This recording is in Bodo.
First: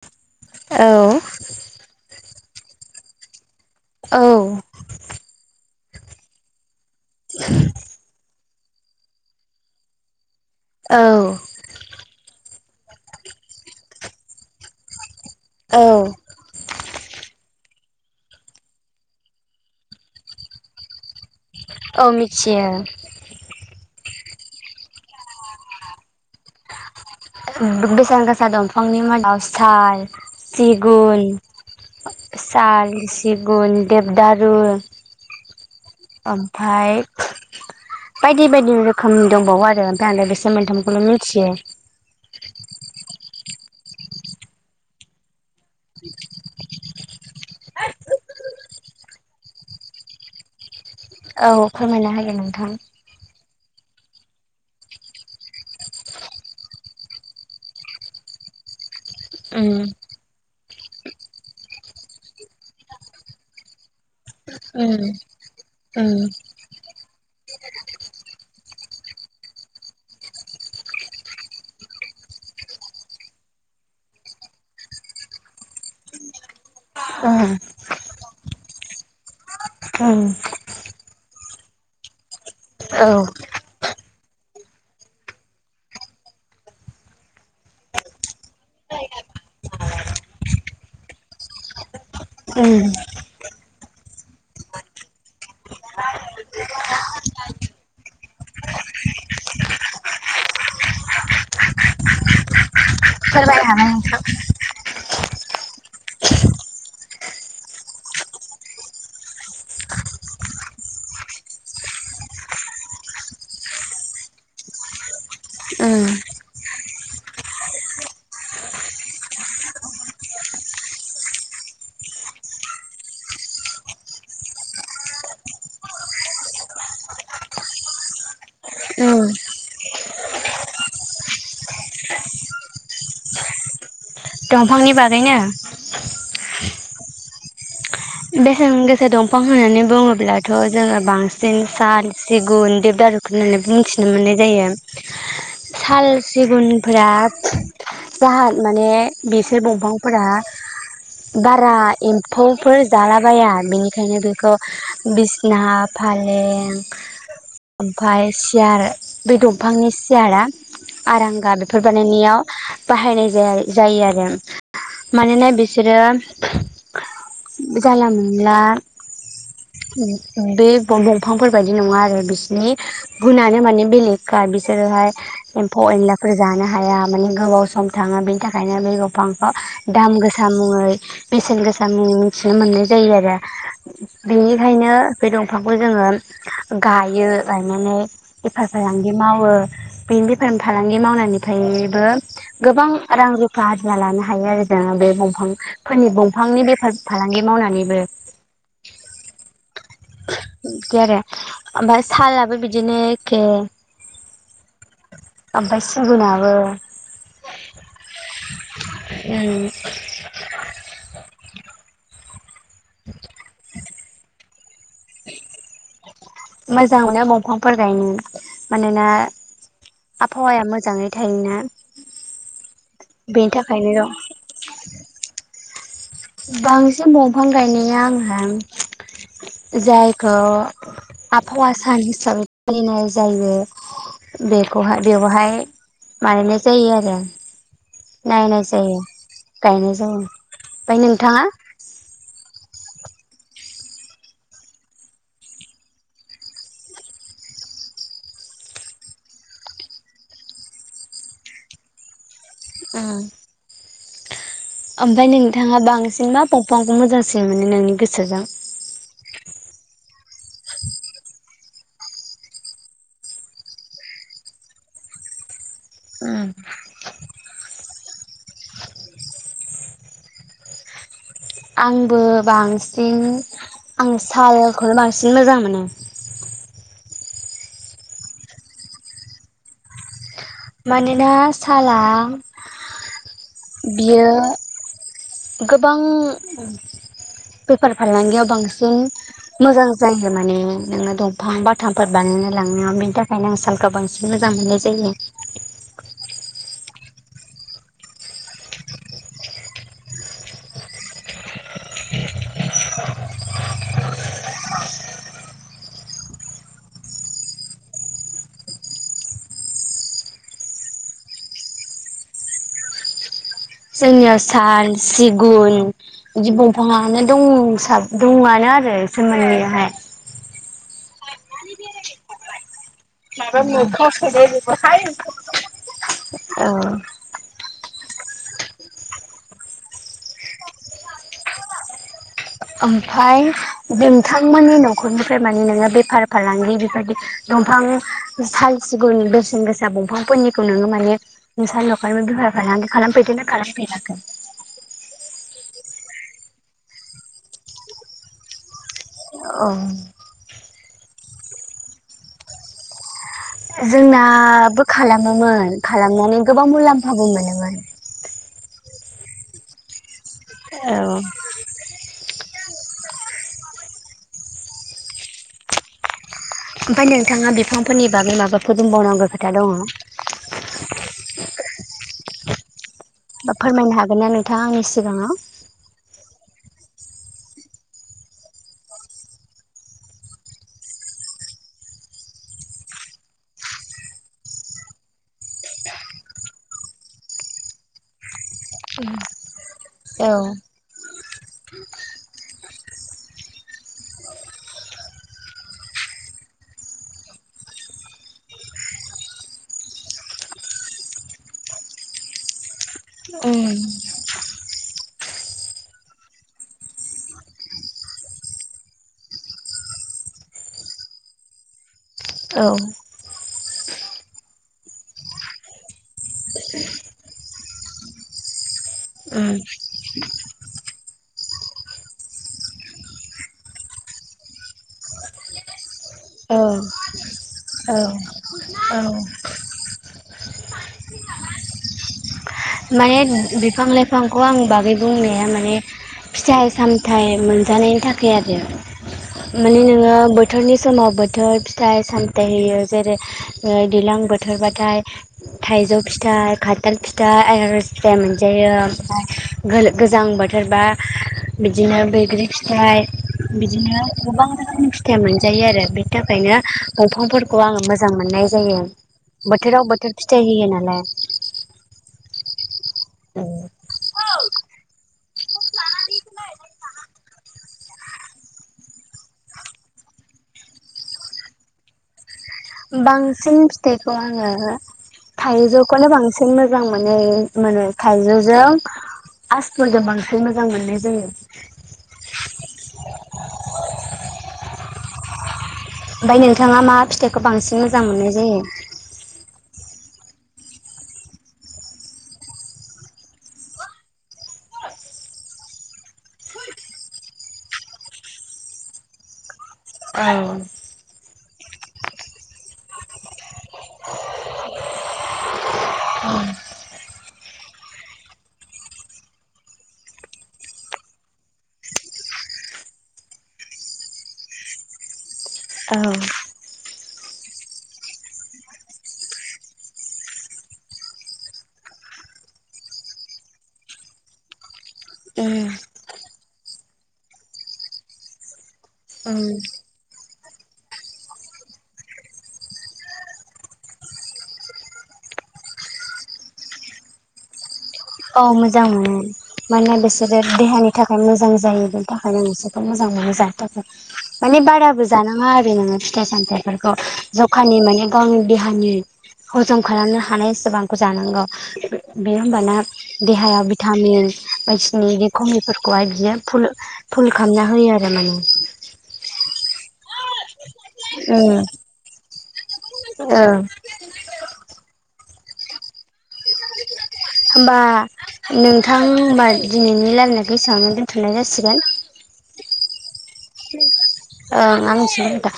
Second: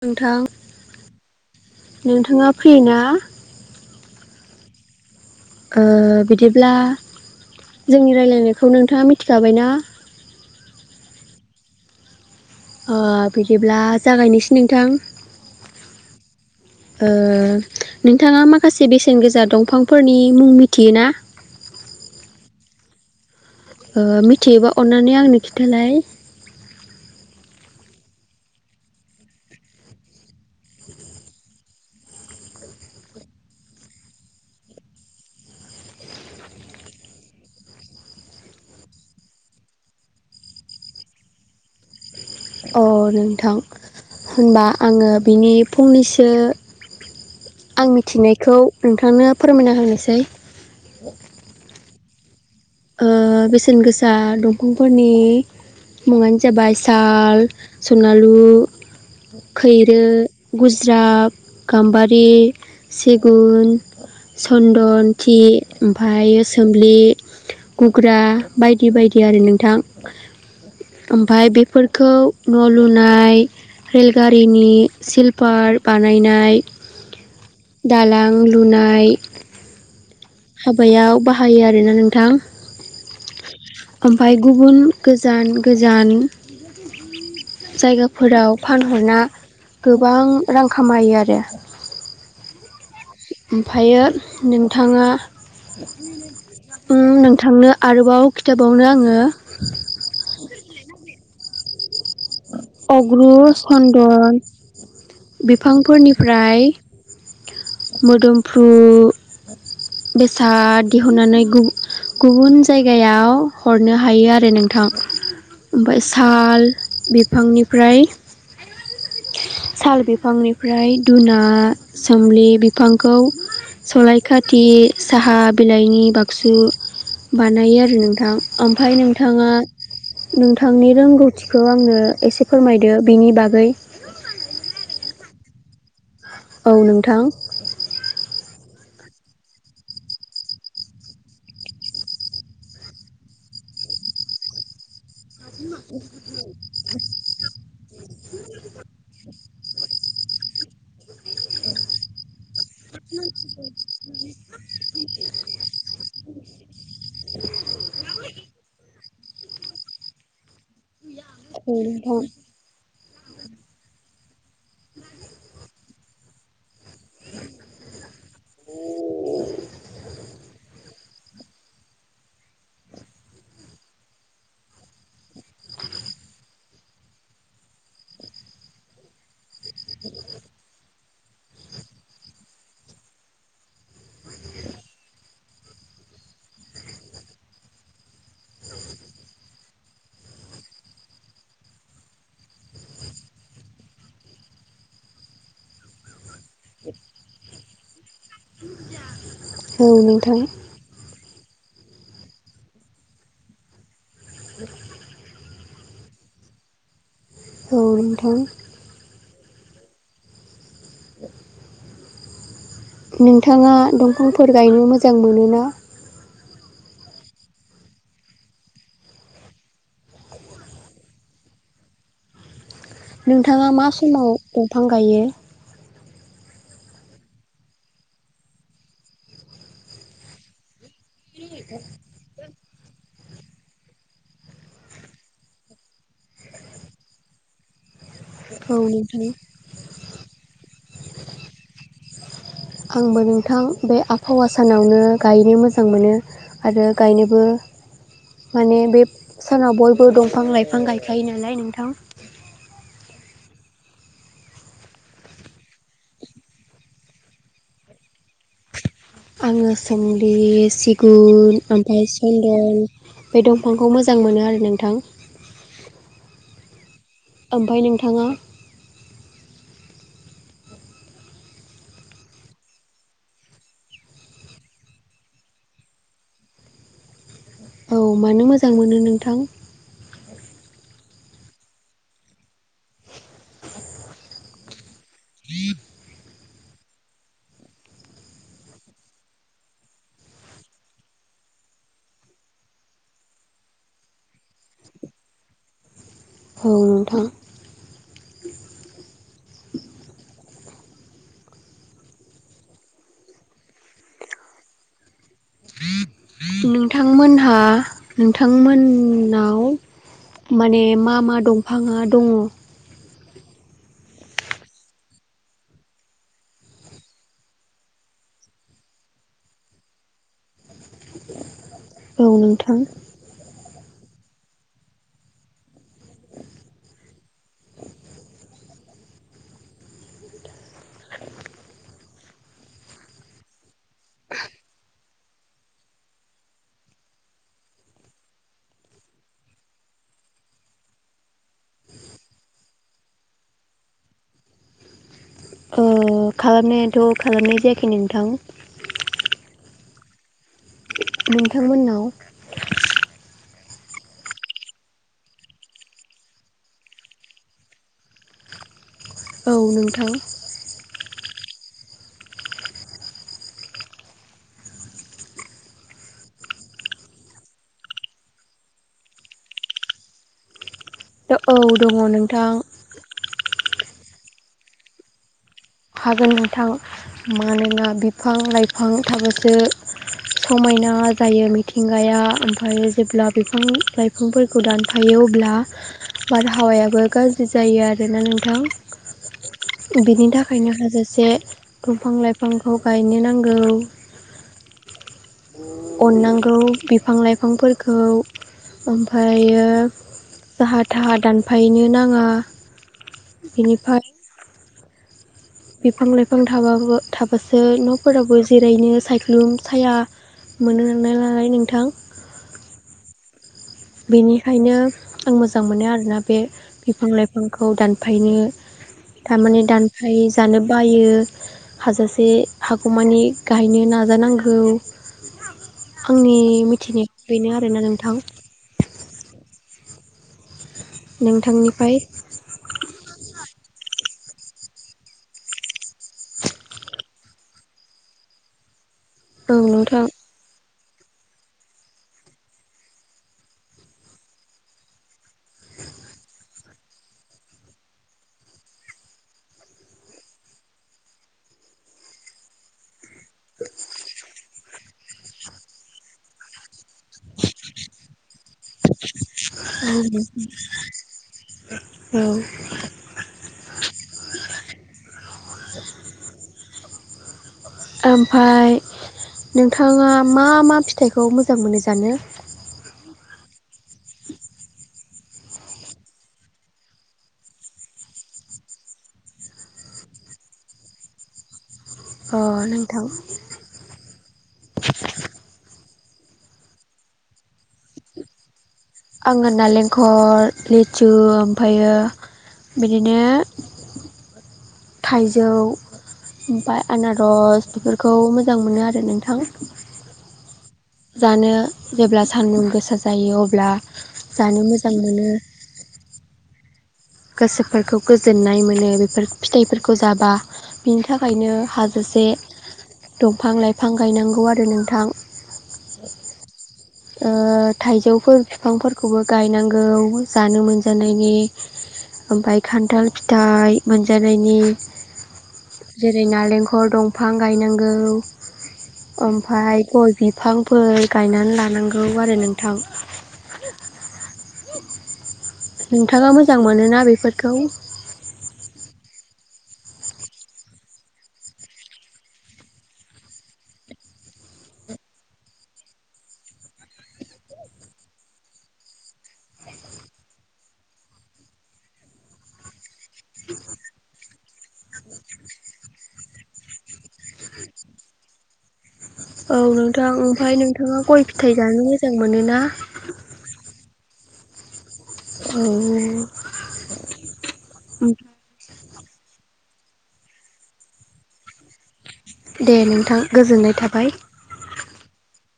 नोंथां, औ नोंथाङा फ्रि ना? औ ओ बिदिब्ला जोंनि रायलायनायखौ नोंथाङा मिथिखाबायना? औ ओ बिदिब्ला जागायनोसै नोंथां? औ। ओ नोंथाङा माखासे बेसेन गोसा दंफांफोरनि मुं मिथियो ना औ मिथियो ओ मिथियोबा अन्नानै आंनो खिथालाय । बेसेन गोसा दंफांनि मादाव साल सिगुन साल सिगुन देबदारु ओमफ्राय बायदि बायदि रोखोमनि दंबावो आरो ओमफ्राय आं बेसोर मोनथामखौल' मिथियो । अ नोंथां होनबा आङो बिनि फंनैसो आं मिथिनायखौ नोंथांनो फोरमायना होनोसै औ फोरमायनो हागोन नों । ओ बेसेन गोसा दंफांफोरनि मुङानो जाबाय साल सनालु उम खैरो गुजराफ गाम्बारि सिगुन उम सन्दन थि उम ओमफाय सोमलि गुग्रा बायदि बायदि आरो नोंथां । ओमफाय बेफोरखौ न' लुनाय रेलगारिनि सिल्पार बानायनाय उम दालां लुनाय उम हाबायाव बाहायो आरोना नोंथां । औ । ओमफाय गुबुन गोजान गोजान जायगाफोराव फानहरना गोबां रां खामायो आरो । उम ओमफायो नोंथाङा ओम नोंथांनो आरोबाव खिथाबावनो आङो अग्रु फोरमायनो हाबाय चन्दन बिफांफोरनिफ्राय मोदोमफ्रु बेसाद दिहुननानै गुबु गुबुन जायगायाव हरनो हायो आरो नोंथां ओमफ्राय उम साल बिफांनिफ्राय साल बिफांनिफ्राय दुना सोमलि बिफांखौ सलाय खाथि साहा बिलाइनि बाक्सु बानायो आरो नोंथां ओमफ्राय उम नोंथाङा नोंथांनि रोंगौथिखौ आंनो एसे फोरमायदो बिनि बागै । दंफांनि बागैनो? औ नोंथां । बेसेन गोसा दंफां होननानै बुङोब्लाथ' जोङो बांसिन साल सिगुन दिबदारु होननानै बुंथिनो मोननाय जायो साल सिगुनफोरा जाहा माने बिसोर बंफांफोरा बारा एम्फौफोर जालाबाया बेनिखायनो बेखौ बिसना फालें ओमफ्राय सियार बे दंफांनि सियारा आराम औ बेफोर नोंथां बानायनायाव बाहायनाय जाया जायो आरो । मानोना बिसोरो जानला मोनला बे दंफांफोर बायदि नङा आरो बिसोरनि गुनानो माने बेलेगखा बिसोरोहाय एम्फौ एनलाफोर जानो हाया माने गोबाव सम थाङो बेनि थाखायनो बे दंफांखौ दाम गोसा मुङो बेसेन गोसा मुं थिनो मोननाय जायो आरो बेनिखायनो बे दंफांखौ जोङो गायो लायनानै बेफार फालांगि मावो बेनि बेफार फालांगि मावनायनिफ्रायबो गोबां रां रुफा हारजिना लानो हायो आरो जोङो बे दंफांफोरनि दंफांनि बेफार फालांगि मावनानैबो । औ नोंथां । ओमफाय सालाबो बिदिनो एखे उम । ओमफाय सिगुनाबो औ नोंथां। उम [inaudible] नोंथाङा दंफांफोर गायनो मोजां मोनोना? मोजां मोनो दंफांफोर गायनो मानोना आबहावाया मोजाङै थायोना। बेनि नोंथाङा मा थाखायनो दं समाव दंफां गायो? बांसिन दंफां गायनाया आं हा जायखौ आबहावा सान हिसाबै फालिनाय जायो। बेखौहाय बेवहाय बानायनाय जायो आरो। नायनाय औ जायो नोंथां गायनाय जायो। ओमफ्राय नोंथाङा आंबो नोंथां बे आबहावा सानावनो गायनो मोजां मोनो आरो गायनोबो [inaudible] माने बे सानाव बयबो दंफां लाइफां गायखायो नालाय नोंथां। उम ओमफ्राय नोंथाङा बांसिन मा बंफांखौ मोजांसिन मोनो नोंनि गोसो आङो सोमलि सिगुन ओमफ्राय सन्दन बे दंफांखौ मोजां मोनो आरो नोंथां। उम ओमफाय नोंथाङा? आंबो बांसिन आं सालखौनो बांसिन मोजां मोनो औ मानो मोजां मोनो नोंथां। मानोना साला बियो गोबां बेफार फालांगियाव बांसिन मोजां जायो माने नोङो दंफां बाथामफोर बानाय नो‌ लांनयाव बेनि थाखायनो आं सालखौ बांसिन मोजां मोननाय जायो। औ नोंथां। नोंथांमोनहा नोंथां मोननाव माने मा मा दंफाङा दङ? जोंनियाव साल सिगुन बिदि दंफाङानो दं दंसा दंआनो आरो इसोर मोननैयाहाय [inaudible] औ नोंथां। [unintelligible] औ ओमफ्राय नोंथांमोननि न नखरनिफ्राय माने नोङो बेफार फालांगि बेबायदि दंफां साल सिगुन बेसेन गोसा दंफांफोरनिखौ नोङो माने नोंसानि नखरबो बेफार खालामफेरदोना खालामफेराखै [inaudible] ओ खालामनायाथ‌ खालामनाय जायाखै नोंथां। औ नोंथांमोननाव जोंनाबो खालामोमोन खालामनानै गोबां मुलाम्फाबो मोनोमोन। औ नोंथां। औ ओमफाय नोंथाङा बिफांफोरनि बागै माबाफोर बुंबावनांगौ खोथा दङ? औ दङ नोंथां। बा फोरमायनो हागोन ना नोंथाङा आंनि सिगाङाव? हागोन नोंथां मानोना बिफां लाइफां थाबासो समायना जायो मिथिंगाया ओमफ्राय जेब्ला बिफां लाइफांफोरखौ दानफायो अब्ला बारहावायाबो गाज्रि जायो आरोना नोंथां। [unintelligible] बेनि औ थाखाय लोगोसे दंफां लाइफांखौ गायनो नांगौ। अननांगौ बिफां लाइफांफोरखौ ओमफ्रायो जाहा थाहा दानफायनो नाङा बिनिफ्राय उम बिफां लाइफां थाबाबो थाबासो न'फोराबो जेरैनो सायख्लुम साया मोनो नालाय नोंथां औ। बेनिखायनो आं मोजां मोनो आरोना बे बिफां लाइफांखौ दानफायनो उम थारमाने दानफाय जानो बायो हाजासे हागौमानि गायनो नाजानांगौ आंनि औ मिथिनाया बेनो आरोना नोंथां। औ औ नोंथांनिफ्राय माने बिफां लाइफांखौ आं बागै बुंनाया माने फिथाइ सामथाइ मोनजानायनि थाखाय आरो औ माने नोंथां नोङो बोथोरनि समाव बोथोर फिथाइ सामथायाइ होयो जेरै दैज्लां बोथोरबाथाय थाइजौ फिथाइ खानथाल फिथाइ आनारस फिथाइ मोनजायो ओमफ्राय गो-गोजां बोथोरबा बिदिनो बैग्रि फिथाइ बिदिनो गोबां रोखोम फिथाइ मोनजायो आरो बिनि थाखायनो दंफांफोरखौ आङो मोजां मोननाय जायो। बोथोराव बोथोर फिथाइ होयो नालाय औ ओमफ्राय नोंथाङा मा मा फिथाइखौ मोजां मोनो जानो? बांसिन फिथाइखौ आङो थाइजौखौनो बांसिन मोजां मोनो मोनो थाइजौजों आसफोरजों बांसिन मोजां मोननाय जायो। अ नोंथां ओमफ्राय नोंथाङा मा फिथाइखौ बांसिन मोजां मोननाय जायो? नालेंखर लिथु ओमफ्रायो बिदिनो थाइजौ ओमफाय आनारस बेफोरखौ मोजां मोनो आरो नोंथां। औ जानो जेब्ला सान्दुं गोसा जायो अब्ला जानो मोजां मोनो [unintelligible] गोसोफोरखौ गोजोननाय मोनो बेफोर फिथाइफोरखौ जाबा बिनि थाखायनो हाजो एसे दंफां लाइफां गायनांगौ आरो नोंथां ओ थाइजौफोर बिफांफोरखौबो गायनांगौ जानो मोनजानायनि ओमफ्राय खान्थाल फिथाइ मोनजानायनि उम जेरै नालेंखर दंफां गायनांगौ उम ओमफ्राय गय बिफांफोर गायनानै लानांगौ औ आरो नोंथां। नोंथाङा मोजां मोनोना बेफोरखौ? औ मोजां मोनो मानोना बिसोरो देहानि थाखाय मोजां जायो बेनि थाखायनो बिसोरखौ मोजां मोनो। मोजां थाखाय माने बाराबो जानाङा आरो नोङो फिथाइ सामथफोरखौ जखानि माने आं देहानि हजम खालामनो हानायसेबांखौ जानांगौ बे होमबा ना देहायाव भिटामिन बायदिनि बि खमिफोरखौहाय बिदियो फुल फुल खालामना होयो। जार न [inaudible] औ नोंथां ओमफ्राय नोंथाङा गय फिथाइ जानो मोजां मोन ना ओ [unintelligible] आरो [inaudible] होमबा नोंथां होमबा दिनैनि लायरायखौ एसेबांआवनो दोन्थ'नाय जासिगोन दे नोंथां गोजोननाय थाबाय ओं आं स [inaudible] दा